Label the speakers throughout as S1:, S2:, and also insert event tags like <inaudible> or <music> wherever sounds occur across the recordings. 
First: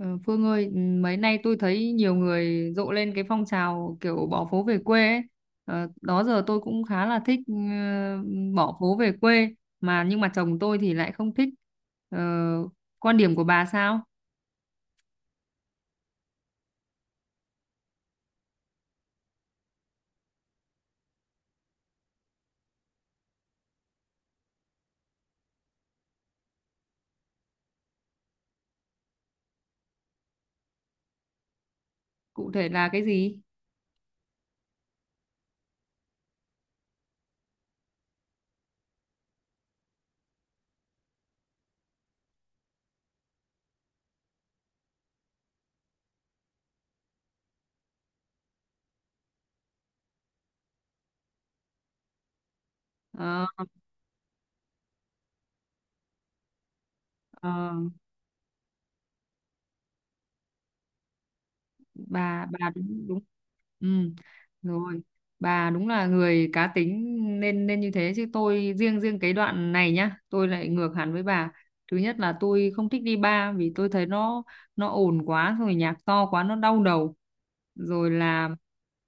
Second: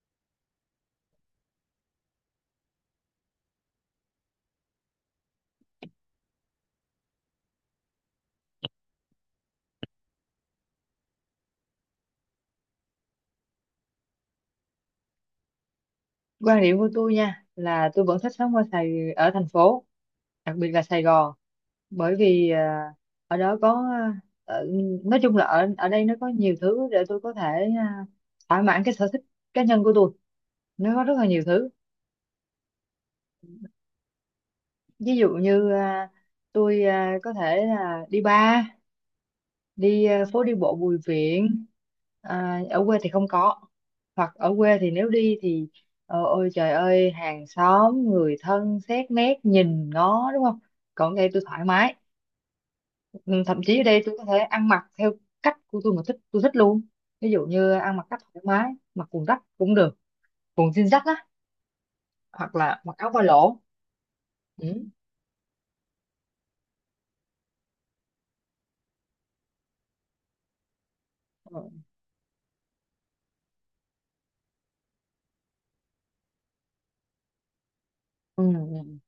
S1: Ờ, Phương ơi, mấy nay tôi thấy nhiều người rộ lên cái phong trào kiểu bỏ phố về quê ấy. Đó giờ tôi cũng khá là thích bỏ phố về quê nhưng mà chồng tôi thì lại không thích. Ờ, Quan điểm của bà sao?
S2: Quan điểm của tôi nha là tôi vẫn thích sống ở Sài ở thành phố, đặc biệt là Sài Gòn, bởi vì ở đó có ở, nói chung là ở ở đây nó có nhiều thứ để tôi có thể à, thỏa mãn cái sở thích cá nhân của tôi, nó có rất là nhiều thứ.
S1: Cụ thể là cái gì?
S2: Ví dụ như tôi có thể là đi bar, đi phố đi bộ Bùi Viện, à, ở quê thì không có. Hoặc ở quê thì nếu đi thì ôi trời ơi hàng xóm người thân xét nét nhìn ngó đúng không, còn ở đây tôi thoải mái. Ừ,
S1: Ờ,
S2: thậm chí ở đây tôi có thể ăn mặc theo cách của tôi, mà thích tôi thích luôn. Ví dụ
S1: ờ.
S2: như ăn mặc cách thoải mái, mặc quần rách cũng được, quần jean rách á,
S1: bà
S2: hoặc
S1: bà
S2: là mặc
S1: đúng
S2: áo
S1: đúng,
S2: ba lỗ.
S1: ừ
S2: Ừ.
S1: rồi, bà đúng là người cá tính nên nên như thế, chứ tôi riêng riêng cái đoạn này nhá tôi lại ngược hẳn với bà.
S2: Ừ.
S1: Thứ nhất là tôi không thích đi bar vì tôi thấy nó ồn quá, rồi nhạc to quá nó đau đầu. Rồi
S2: Ừ.
S1: là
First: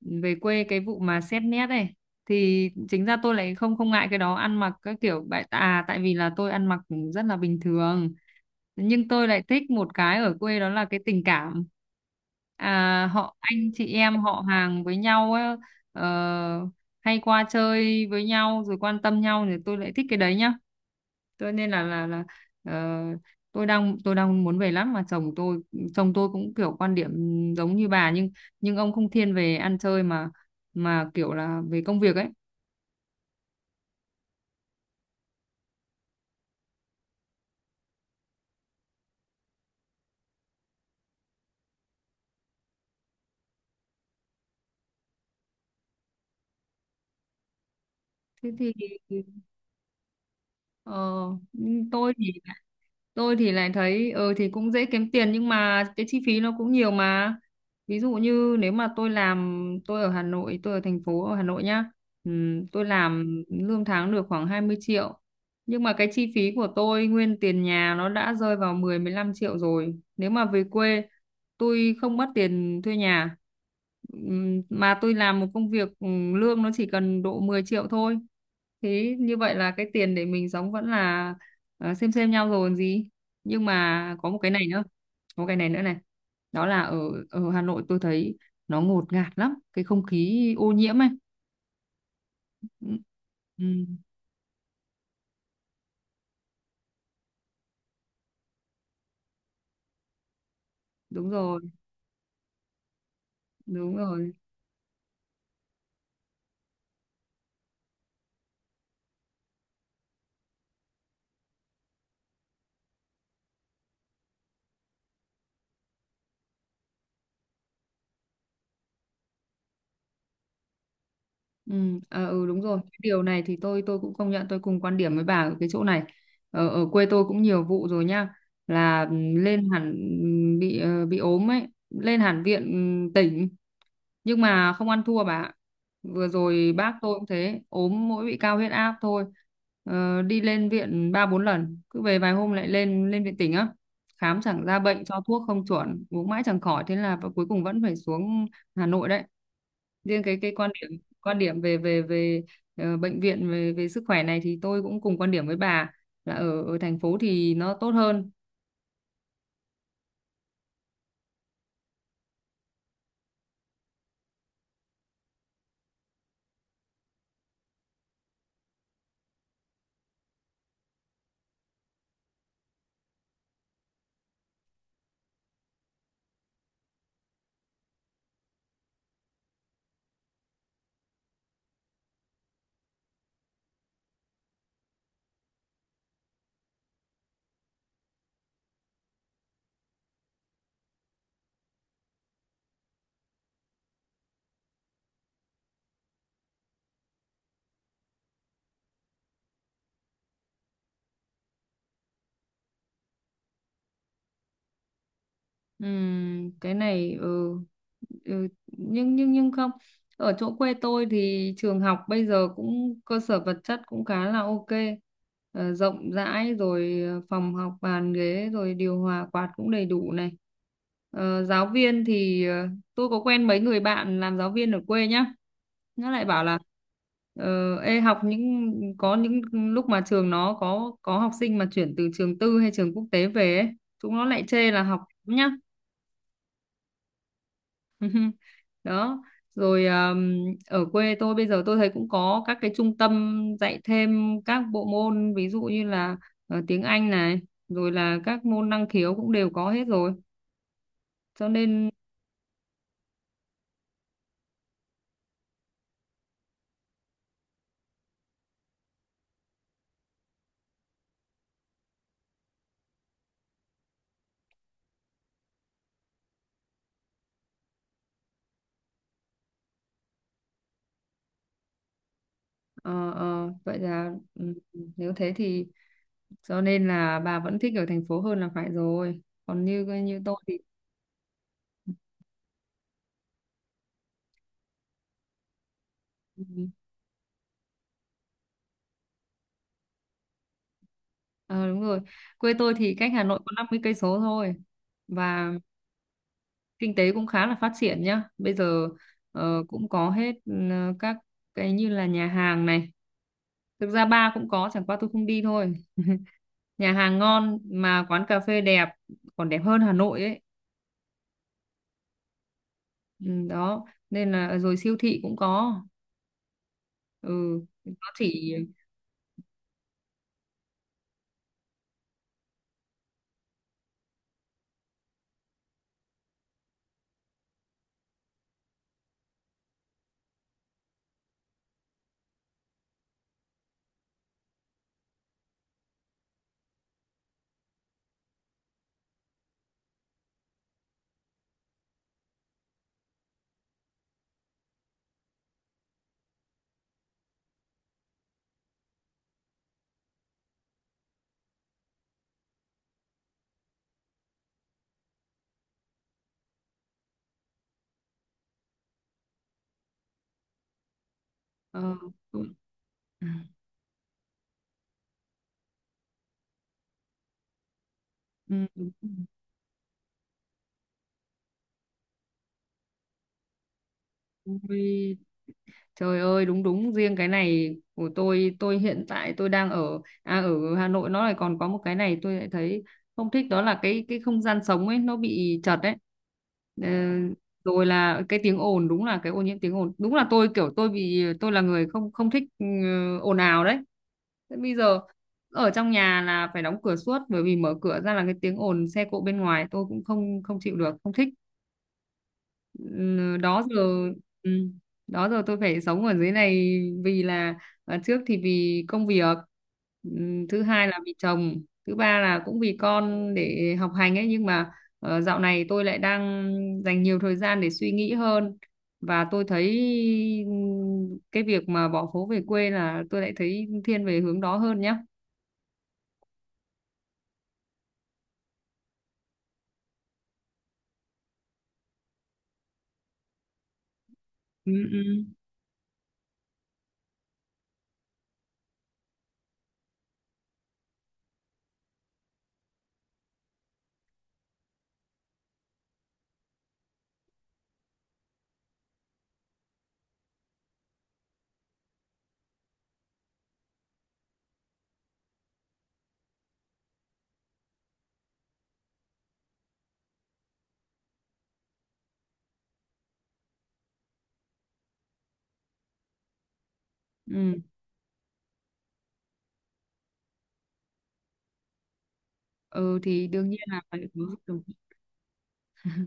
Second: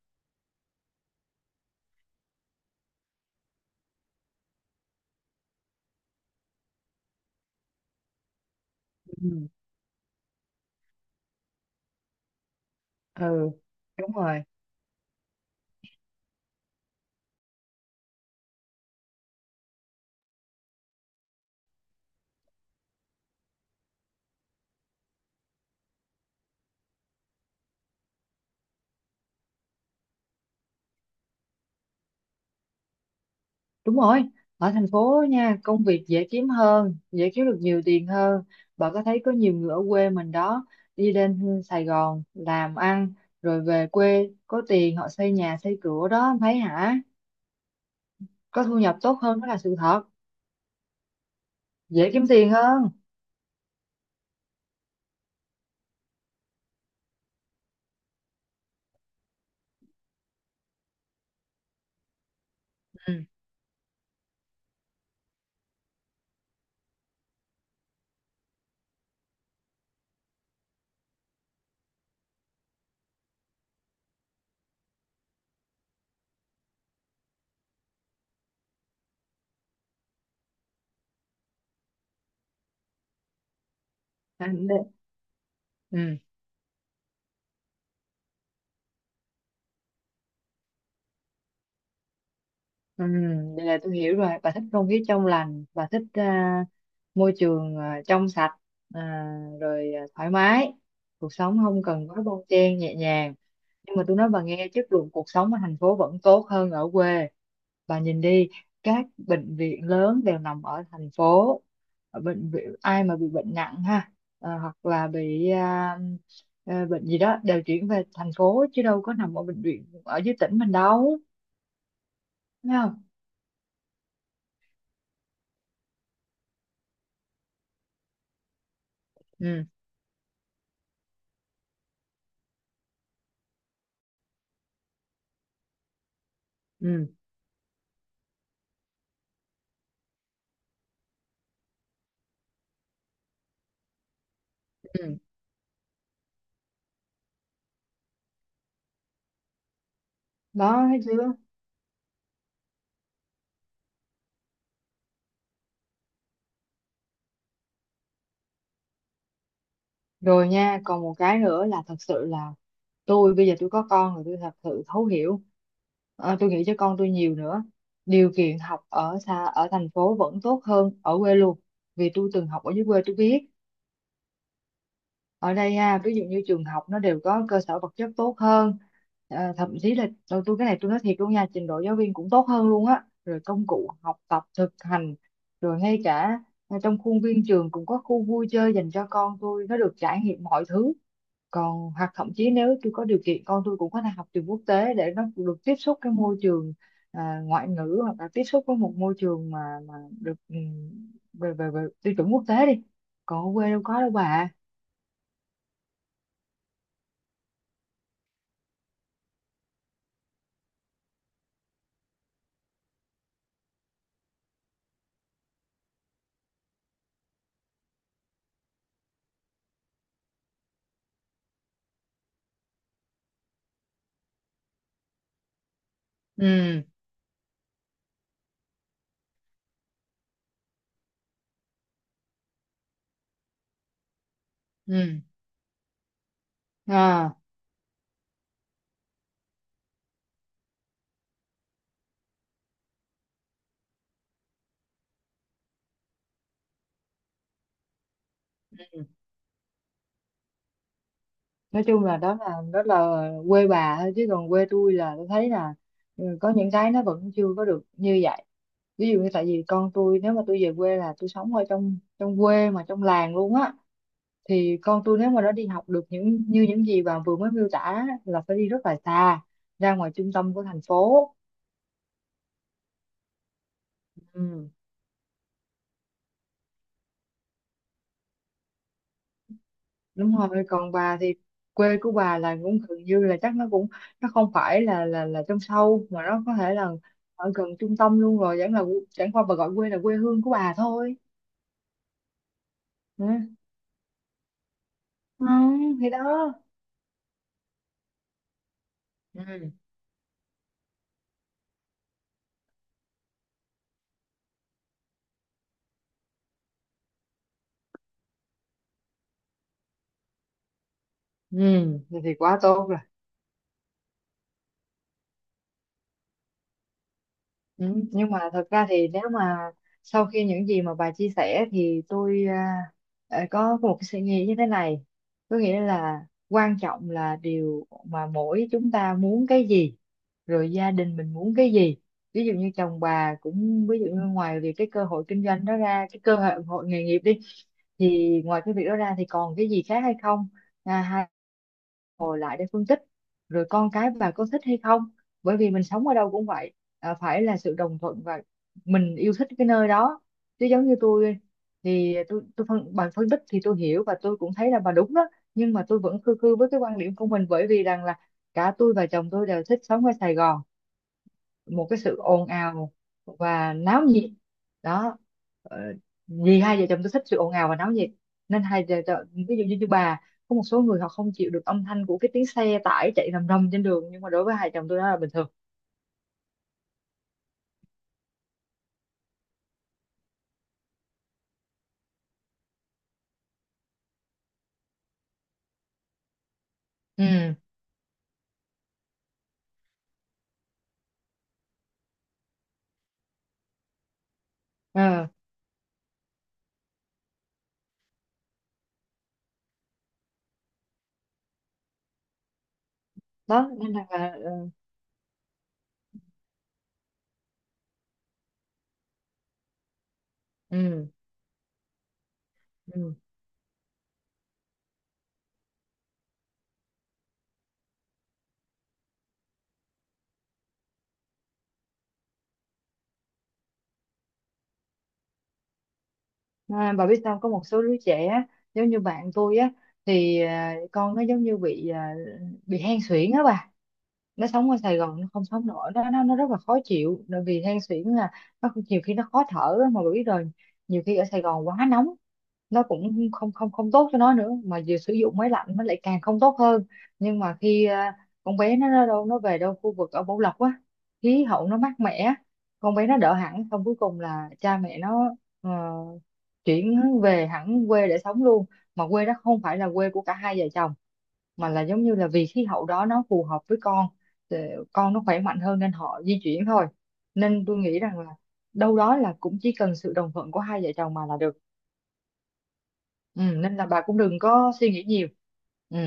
S1: về quê cái vụ mà xét nét này thì chính ra tôi lại không không ngại cái đó, ăn mặc các kiểu bại à tại vì là tôi ăn mặc rất là bình thường. Nhưng tôi lại
S2: Ừ.
S1: thích một cái ở quê đó là cái tình cảm, họ
S2: Ừ,
S1: anh chị
S2: đúng
S1: em
S2: rồi.
S1: họ hàng với nhau ấy, ờ, hay qua chơi với nhau rồi quan tâm nhau thì tôi lại thích cái đấy nhá. Tôi nên là ờ, Tôi đang muốn về lắm mà chồng tôi, cũng kiểu quan điểm giống như bà, nhưng ông không thiên về ăn chơi mà kiểu là về công việc ấy.
S2: Đúng rồi, ở thành phố nha, công việc dễ kiếm hơn, dễ kiếm được nhiều tiền hơn. Bà có thấy có nhiều người ở quê mình đó, đi lên Sài Gòn làm ăn, rồi về quê có tiền họ xây nhà xây cửa đó, em thấy hả?
S1: Thế
S2: Có
S1: thì,
S2: thu nhập tốt hơn đó là sự thật,
S1: ờ,
S2: dễ
S1: tôi
S2: kiếm
S1: thì
S2: tiền hơn.
S1: lại thấy ờ thì cũng dễ kiếm tiền nhưng mà cái chi phí nó cũng nhiều mà. Ví dụ như nếu mà tôi làm, tôi ở Hà Nội, tôi ở thành phố ở Hà Nội nhá. Tôi
S2: Ừ,
S1: làm lương tháng được khoảng 20 triệu, nhưng mà cái chi phí của tôi nguyên tiền nhà nó đã rơi vào mười mười 15 triệu rồi. Nếu mà về quê tôi không mất tiền thuê nhà, mà tôi làm một công việc lương nó chỉ cần độ 10 triệu thôi, thế như vậy là cái tiền để mình sống vẫn là xem nhau rồi còn gì. Nhưng mà có một cái này nữa,
S2: anh-
S1: có một cái này nữa này
S2: ừ,
S1: đó là ở ở Hà Nội tôi thấy nó ngột ngạt lắm, cái không khí ô nhiễm ấy. ừ,
S2: ừ,
S1: ừ,
S2: vậy là tôi hiểu rồi, bà thích không khí trong lành, bà thích môi trường trong sạch, à, thoải mái,
S1: Đúng
S2: cuộc sống
S1: rồi,
S2: không cần quá bon chen, nhẹ nhàng.
S1: đúng
S2: Nhưng mà tôi nói
S1: rồi.
S2: bà nghe, chất lượng cuộc sống ở thành phố vẫn tốt hơn ở quê. Bà nhìn đi, các bệnh viện lớn đều nằm ở thành phố. Ở bệnh viện ai mà bị bệnh nặng ha, hoặc là bị bệnh gì đó đều chuyển về thành phố chứ đâu có nằm ở bệnh viện ở dưới tỉnh mình đâu.
S1: Ừ, Đúng
S2: Thấy
S1: rồi, cái
S2: không?
S1: điều này thì tôi cũng công nhận, tôi cùng quan điểm với bà ở cái chỗ này. Ở quê tôi cũng nhiều vụ rồi nha, là ừ,
S2: Ừ.
S1: lên hẳn ừ, bị ờ, bị ốm ấy lên hẳn viện, tỉnh, nhưng mà không ăn thua bà ạ. Vừa rồi bác
S2: Ừ.
S1: tôi cũng thế, ốm mỗi bị cao huyết áp thôi, đi lên viện ba bốn lần, cứ về vài hôm lại lên lên viện tỉnh á, khám chẳng ra bệnh,
S2: Ừ.
S1: cho thuốc không chuẩn, uống mãi chẳng khỏi, thế là cuối cùng vẫn phải xuống Hà Nội đấy. Riêng cái quan
S2: Đó,
S1: điểm,
S2: thấy chưa?
S1: về về về bệnh viện, về về sức khỏe này thì tôi cũng cùng quan điểm với bà là ở ở thành phố thì nó tốt hơn.
S2: Rồi nha, còn một cái nữa là thật sự là tôi bây giờ tôi có con rồi, tôi thật sự thấu hiểu. Ờ, tôi nghĩ cho con tôi nhiều nữa, điều kiện học ở xa ở thành phố vẫn tốt hơn ở quê luôn, vì tôi từng học ở dưới quê tôi biết. Ở đây ha, ví dụ như trường học nó đều có cơ sở vật chất tốt hơn. Ờ, thậm chí là tôi cái này tôi nói thiệt luôn nha, trình độ giáo viên cũng tốt hơn luôn á, rồi công cụ học tập thực hành, rồi ngay cả trong khuôn viên trường cũng có khu vui chơi dành cho con tôi, nó được trải nghiệm mọi thứ. Còn hoặc thậm chí nếu tôi có điều kiện, con tôi cũng có thể học trường quốc tế để nó được tiếp xúc cái môi trường ngoại ngữ, hoặc là tiếp xúc với một môi trường mà mà được về về về tiêu chuẩn quốc tế đi. Còn ở quê đâu có đâu bà.
S1: Cái này nhưng nhưng không, ở chỗ quê tôi thì trường học bây giờ cũng cơ sở vật chất cũng khá là ok. Rộng rãi rồi, phòng học, bàn ghế, rồi điều hòa quạt cũng đầy đủ này. Giáo viên thì tôi có quen mấy người bạn làm giáo viên ở quê nhá, nó lại bảo là
S2: Ừ.
S1: ờ, ê, học những có những lúc mà trường nó có học sinh mà chuyển từ trường tư hay trường quốc tế về ấy, chúng nó lại chê là học
S2: Ừ.
S1: nhá.
S2: À,
S1: Đó, rồi ở quê tôi bây giờ tôi thấy cũng có các cái trung tâm dạy thêm các bộ môn, ví dụ như là tiếng Anh này, rồi là các môn năng khiếu cũng đều có hết rồi, cho
S2: nói
S1: nên
S2: chung là đó là quê bà thôi, chứ còn quê tôi là tôi thấy là ừ, có những cái nó vẫn chưa có được như vậy. Ví dụ như tại vì con tôi, nếu mà tôi về quê là tôi sống ở trong trong quê mà trong làng luôn á, thì con tôi nếu mà nó đi học được những như những gì bà vừa mới miêu tả á, là phải đi rất là xa, ra ngoài trung tâm của thành phố.
S1: ờ, vậy là
S2: Ừ,
S1: nếu thế thì cho nên là bà vẫn thích ở thành phố hơn là phải rồi. Còn như như tôi
S2: đúng
S1: thì
S2: rồi, còn bà thì quê của bà là cũng gần như là chắc nó cũng nó không phải là trong sâu, mà nó có
S1: ừ.
S2: thể là ở gần trung tâm luôn rồi, chẳng là chẳng qua bà gọi quê là quê hương của bà thôi.
S1: Ờ, Đúng rồi, quê tôi thì cách Hà
S2: Ừ.
S1: Nội có 50 cây số thôi,
S2: Ừ,
S1: và
S2: thì đó.
S1: kinh tế cũng khá là phát triển nhá. Bây giờ
S2: Ừ.
S1: cũng có hết, các cái như là nhà hàng này. Thực ra bar cũng có, chẳng qua tôi không đi thôi. <laughs> Nhà hàng ngon, mà quán cà phê đẹp, còn đẹp hơn Hà Nội ấy.
S2: Ừ. Thì quá tốt rồi.
S1: Ừ, đó, nên là rồi siêu thị cũng có. Ừ,
S2: Ừ,
S1: nó
S2: nhưng mà
S1: chỉ
S2: thật ra thì nếu mà sau khi những gì mà bà chia sẻ thì tôi có một cái suy nghĩ như thế này, có nghĩa là quan trọng là điều mà mỗi chúng ta muốn cái gì, rồi gia đình mình muốn cái gì. Ví dụ như chồng bà cũng ví dụ như ngoài việc cái cơ hội kinh doanh đó ra, cái cơ hội hội nghề nghiệp đi, thì ngoài cái việc đó ra thì còn cái gì khác hay không. À, ngồi lại để phân tích, rồi con cái bà có thích hay không. Bởi vì mình sống ở đâu cũng vậy, à, phải là sự đồng thuận và mình yêu thích cái nơi đó. Chứ giống như tôi thì tôi phân bà phân tích thì tôi hiểu, và tôi cũng thấy là bà đúng đó, nhưng mà tôi vẫn khư khư với cái quan điểm của mình, bởi vì rằng là cả tôi và chồng tôi đều thích sống ở Sài Gòn,
S1: ờ,
S2: một cái sự ồn ào và náo nhiệt. Đó, ờ, vì hai vợ chồng tôi thích sự ồn ào và náo nhiệt, nên
S1: ừ, ừ,
S2: hai vợ chồng ví dụ như, như bà, có một số người họ không chịu được âm thanh của cái tiếng xe tải chạy rầm rầm trên đường, nhưng mà đối với hai chồng tôi đó là
S1: Ui,
S2: bình thường.
S1: trời ơi, đúng đúng, riêng cái này của tôi, hiện tại tôi đang ở ở Hà Nội nó lại còn có một cái này tôi lại thấy không thích, đó là cái không gian sống ấy nó bị chật ấy. Ờ,
S2: Ừ.
S1: Rồi là cái tiếng ồn, đúng là cái ô nhiễm tiếng ồn, đúng là tôi kiểu tôi bị, tôi là người không không thích ồn ào đấy. Thế bây giờ
S2: Ờ,
S1: ở trong nhà là phải đóng cửa suốt, bởi vì mở cửa ra là cái tiếng ồn xe cộ bên ngoài tôi cũng không không chịu được, không thích. Ừ, đó
S2: đó
S1: giờ
S2: nên là
S1: ừ, Đó giờ tôi phải sống ở dưới này vì là trước thì vì công việc, ừ, thứ hai là
S2: ừ,
S1: vì chồng, thứ ba là cũng vì
S2: ừ.
S1: con để học hành ấy, nhưng mà dạo này tôi lại đang dành nhiều thời gian để suy nghĩ hơn, và tôi thấy ừ, cái việc mà bỏ phố về quê là tôi lại thấy thiên về hướng đó hơn nhá.
S2: À, bà biết sao có một số đứa trẻ á, giống như bạn tôi á, thì à, con nó giống như bị à, bị hen suyễn á bà, nó sống
S1: ừ,
S2: ở Sài Gòn
S1: ừ,
S2: nó không sống nổi, nó rất là khó chịu, bởi vì than suyễn là nhiều khi nó khó thở á, mà bà biết rồi. Nhiều khi ở Sài Gòn quá nóng nó cũng không không không tốt cho nó nữa, mà vừa sử dụng máy lạnh nó lại càng không tốt hơn. Nhưng mà khi à, con bé nó về đâu khu vực ở Bảo Lộc á, khí hậu nó mát mẻ, con bé nó đỡ hẳn, xong cuối cùng là cha mẹ nó ờ, chuyển về hẳn quê để sống luôn. Mà quê đó không phải là quê của cả hai vợ chồng, mà là giống như là vì khí hậu đó nó phù hợp với con, thì con nó khỏe mạnh hơn nên họ di chuyển thôi.
S1: ừ.
S2: Nên tôi nghĩ rằng là đâu đó là cũng chỉ cần sự đồng thuận của hai vợ chồng mà là được.
S1: Ừ, thì
S2: Ừ,
S1: đương nhiên
S2: nên
S1: là
S2: là
S1: phải
S2: bà cũng
S1: có
S2: đừng
S1: sự-
S2: có suy nghĩ nhiều. Ừ,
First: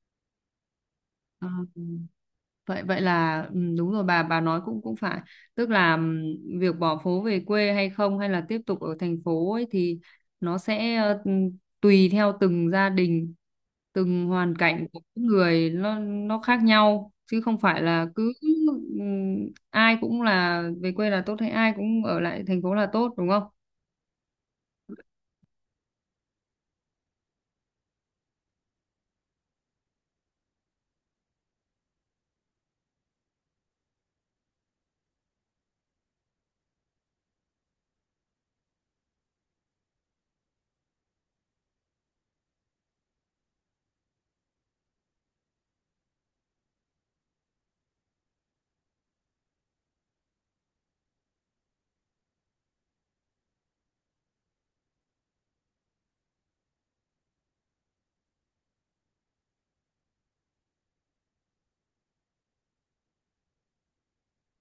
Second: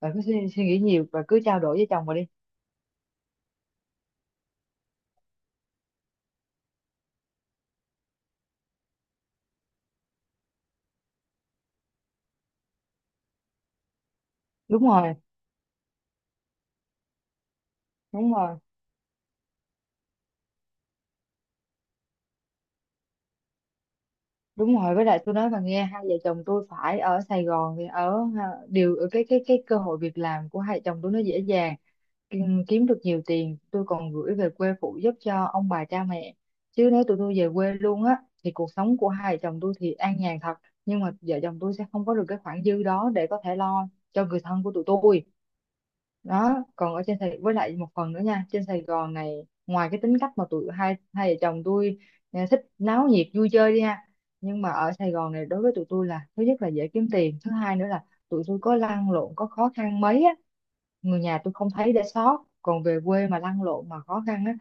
S2: bà cứ suy nghĩ nhiều và cứ
S1: ờ,
S2: trao đổi với chồng bà đi.
S1: Vậy vậy là đúng rồi, bà nói cũng cũng phải, tức là việc bỏ phố về quê hay không, hay là tiếp tục ở thành phố ấy, thì nó sẽ tùy theo từng gia đình, từng hoàn cảnh
S2: Đúng
S1: của
S2: rồi.
S1: mỗi người, nó khác nhau chứ không phải là
S2: Đúng
S1: cứ
S2: rồi.
S1: ừm, ai cũng là về quê là tốt, hay ai cũng ở lại thành phố là tốt, đúng không?
S2: Đúng rồi, với lại tôi nói bà nghe, hai vợ chồng tôi phải ở Sài Gòn thì ở ha, ở cái cơ hội việc làm của hai vợ chồng tôi nó dễ dàng. Ừ, kiếm được nhiều tiền, tôi còn gửi về quê phụ giúp cho ông bà cha mẹ. Chứ nếu tụi tôi về quê luôn á thì cuộc sống của hai vợ chồng tôi thì an nhàn thật, nhưng mà vợ chồng tôi sẽ không có được cái khoản dư đó để có thể lo cho người thân của tụi tôi. Đó, còn ở trên Sài, với lại một phần nữa nha, trên Sài Gòn này ngoài cái tính cách mà tụi hai hai vợ chồng tôi thích náo nhiệt vui chơi đi ha, nhưng mà ở Sài Gòn này đối với tụi tôi là thứ nhất là dễ kiếm tiền, thứ hai nữa là tụi tôi có lăn lộn có khó khăn mấy á, người nhà tôi không thấy để sót. Còn về quê mà lăn lộn mà khó khăn á,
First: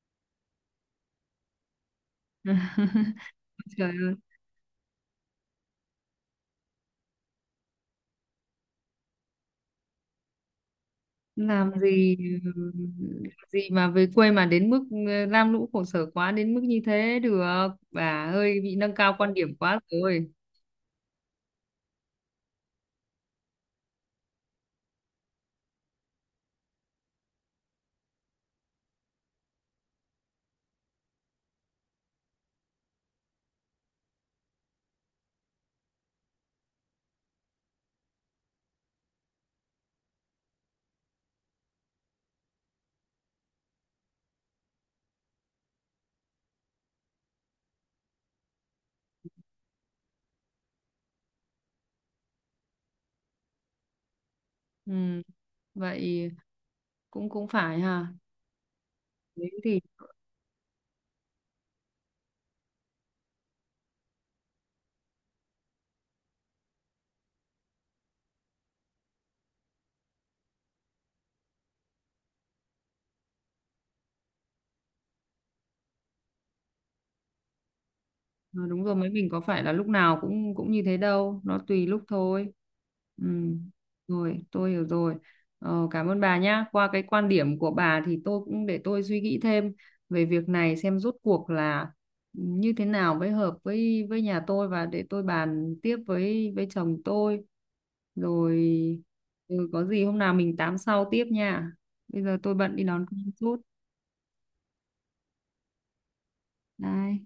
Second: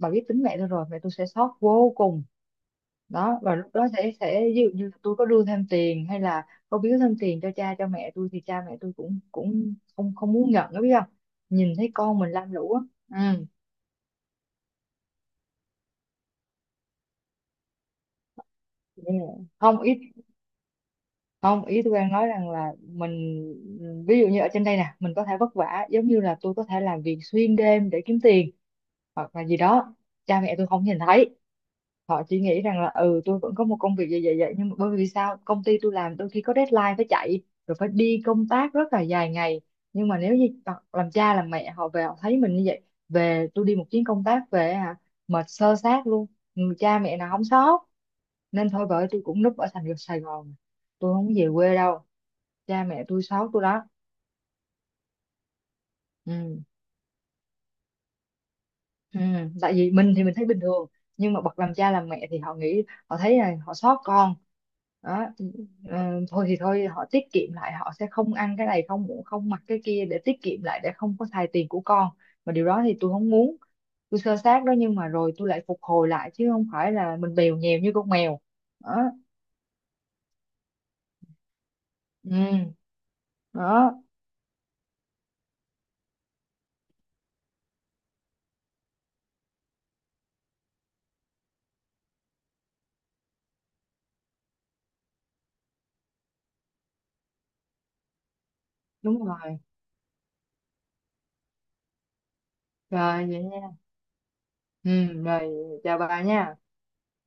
S2: bà biết tính mẹ tôi rồi, mẹ tôi sẽ sót vô cùng.
S1: <laughs>
S2: Đó, và lúc đó
S1: Trời
S2: sẽ
S1: ơi.
S2: ví dụ như là tôi có đưa thêm tiền, hay là có biếu thêm tiền cho cha cho mẹ tôi, thì cha mẹ tôi cũng cũng không không muốn nhận đó, biết không?
S1: Làm
S2: Nhìn thấy
S1: gì,
S2: con mình lam lũ á. Ừ.
S1: gì mà về quê mà đến mức lam lũ khổ sở quá đến mức như thế được, bà hơi bị nâng cao quan
S2: Yeah.
S1: điểm quá
S2: Không ít,
S1: rồi.
S2: không, ý tôi đang nói rằng là mình ví dụ như ở trên đây nè mình có thể vất vả, giống như là tôi có thể làm việc xuyên đêm để kiếm tiền hoặc là gì đó, cha mẹ tôi không nhìn thấy. Họ chỉ nghĩ rằng là ừ tôi vẫn có một công việc vậy vậy vậy, nhưng mà bởi vì sao công ty tôi làm đôi khi có deadline phải chạy, rồi phải đi công tác rất là dài ngày. Nhưng mà nếu như làm cha làm mẹ họ về họ thấy mình như vậy, về tôi đi một chuyến công tác về hả, mệt sơ sát luôn. Ừ, cha mẹ nào không sót? Nên thôi bởi tôi cũng núp ở thành phố Sài Gòn, tôi không có về quê đâu, cha mẹ tôi sót tôi đó.
S1: ừ, Vậy
S2: Ừ.
S1: cũng cũng phải ha,
S2: Ừ,
S1: thế
S2: tại
S1: thì
S2: vì mình thì mình thấy bình thường, nhưng mà bậc làm cha làm mẹ thì họ nghĩ, họ thấy là họ xót con. Đó, ừ, thôi thì thôi họ tiết kiệm lại, họ sẽ không ăn cái này không không mặc cái kia, để tiết kiệm lại để không có xài tiền của con, mà điều đó thì tôi không muốn. Tôi sơ sát đó nhưng mà rồi tôi lại phục hồi lại, chứ không phải là mình bèo nhèo như con mèo.
S1: Ờ, đúng rồi,
S2: Đó.
S1: mấy mình có phải là lúc nào cũng cũng như thế đâu, nó tùy lúc thôi.
S2: Ừ,
S1: Ừ,
S2: đó.
S1: rồi tôi hiểu rồi. Cảm ơn bà nhá, qua cái quan điểm của bà thì tôi cũng để tôi suy nghĩ thêm về việc này, xem rốt cuộc là như thế nào mới hợp với nhà tôi, và để tôi bàn tiếp với chồng tôi rồi.
S2: Đúng rồi.
S1: Ừ, có gì hôm nào mình tám sau tiếp nha, bây giờ tôi bận đi đón con
S2: Rồi vậy
S1: chút.
S2: nha. Ừ, rồi. Chào bà nha.
S1: Bye.